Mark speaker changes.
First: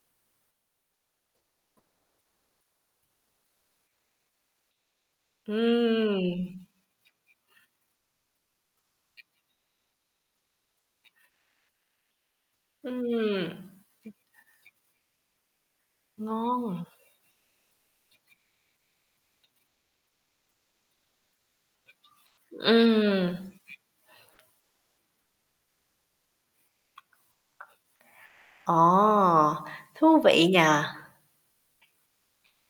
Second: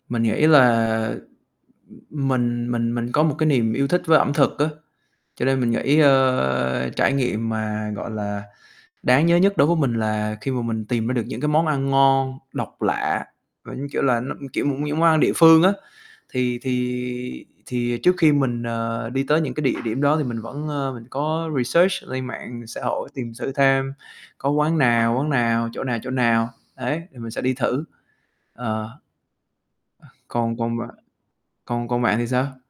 Speaker 1: Mình nghĩ là, ừm, mình mình mình có một cái niềm yêu thích với ẩm thực á, cho nên mình nghĩ,
Speaker 2: Ừm.
Speaker 1: ơ, trải nghiệm mà, gọi là, đáng nhớ nhất đối với mình là khi mà mình tìm ra được những cái món ăn ngon, độc lạ,
Speaker 2: Ừm.
Speaker 1: và như kiểu là nó, ưm, kiểu, [unintelligible] món ăn địa phương á. Thì
Speaker 2: Ngon.
Speaker 1: thì thì trước khi mình, ờ, đi tới những cái địa điểm đó thì mình vẫn, ơ, mình có research lên mạng xã hội tìm
Speaker 2: Ừm.
Speaker 1: thử thêm có quán nào, quán nào, chỗ nào, chỗ nào ấy thì mình sẽ đi thử. Ờ.
Speaker 2: Ồ, thú vị
Speaker 1: Còn còn
Speaker 2: nhỉ?
Speaker 1: bạn còn còn bạn thì sao?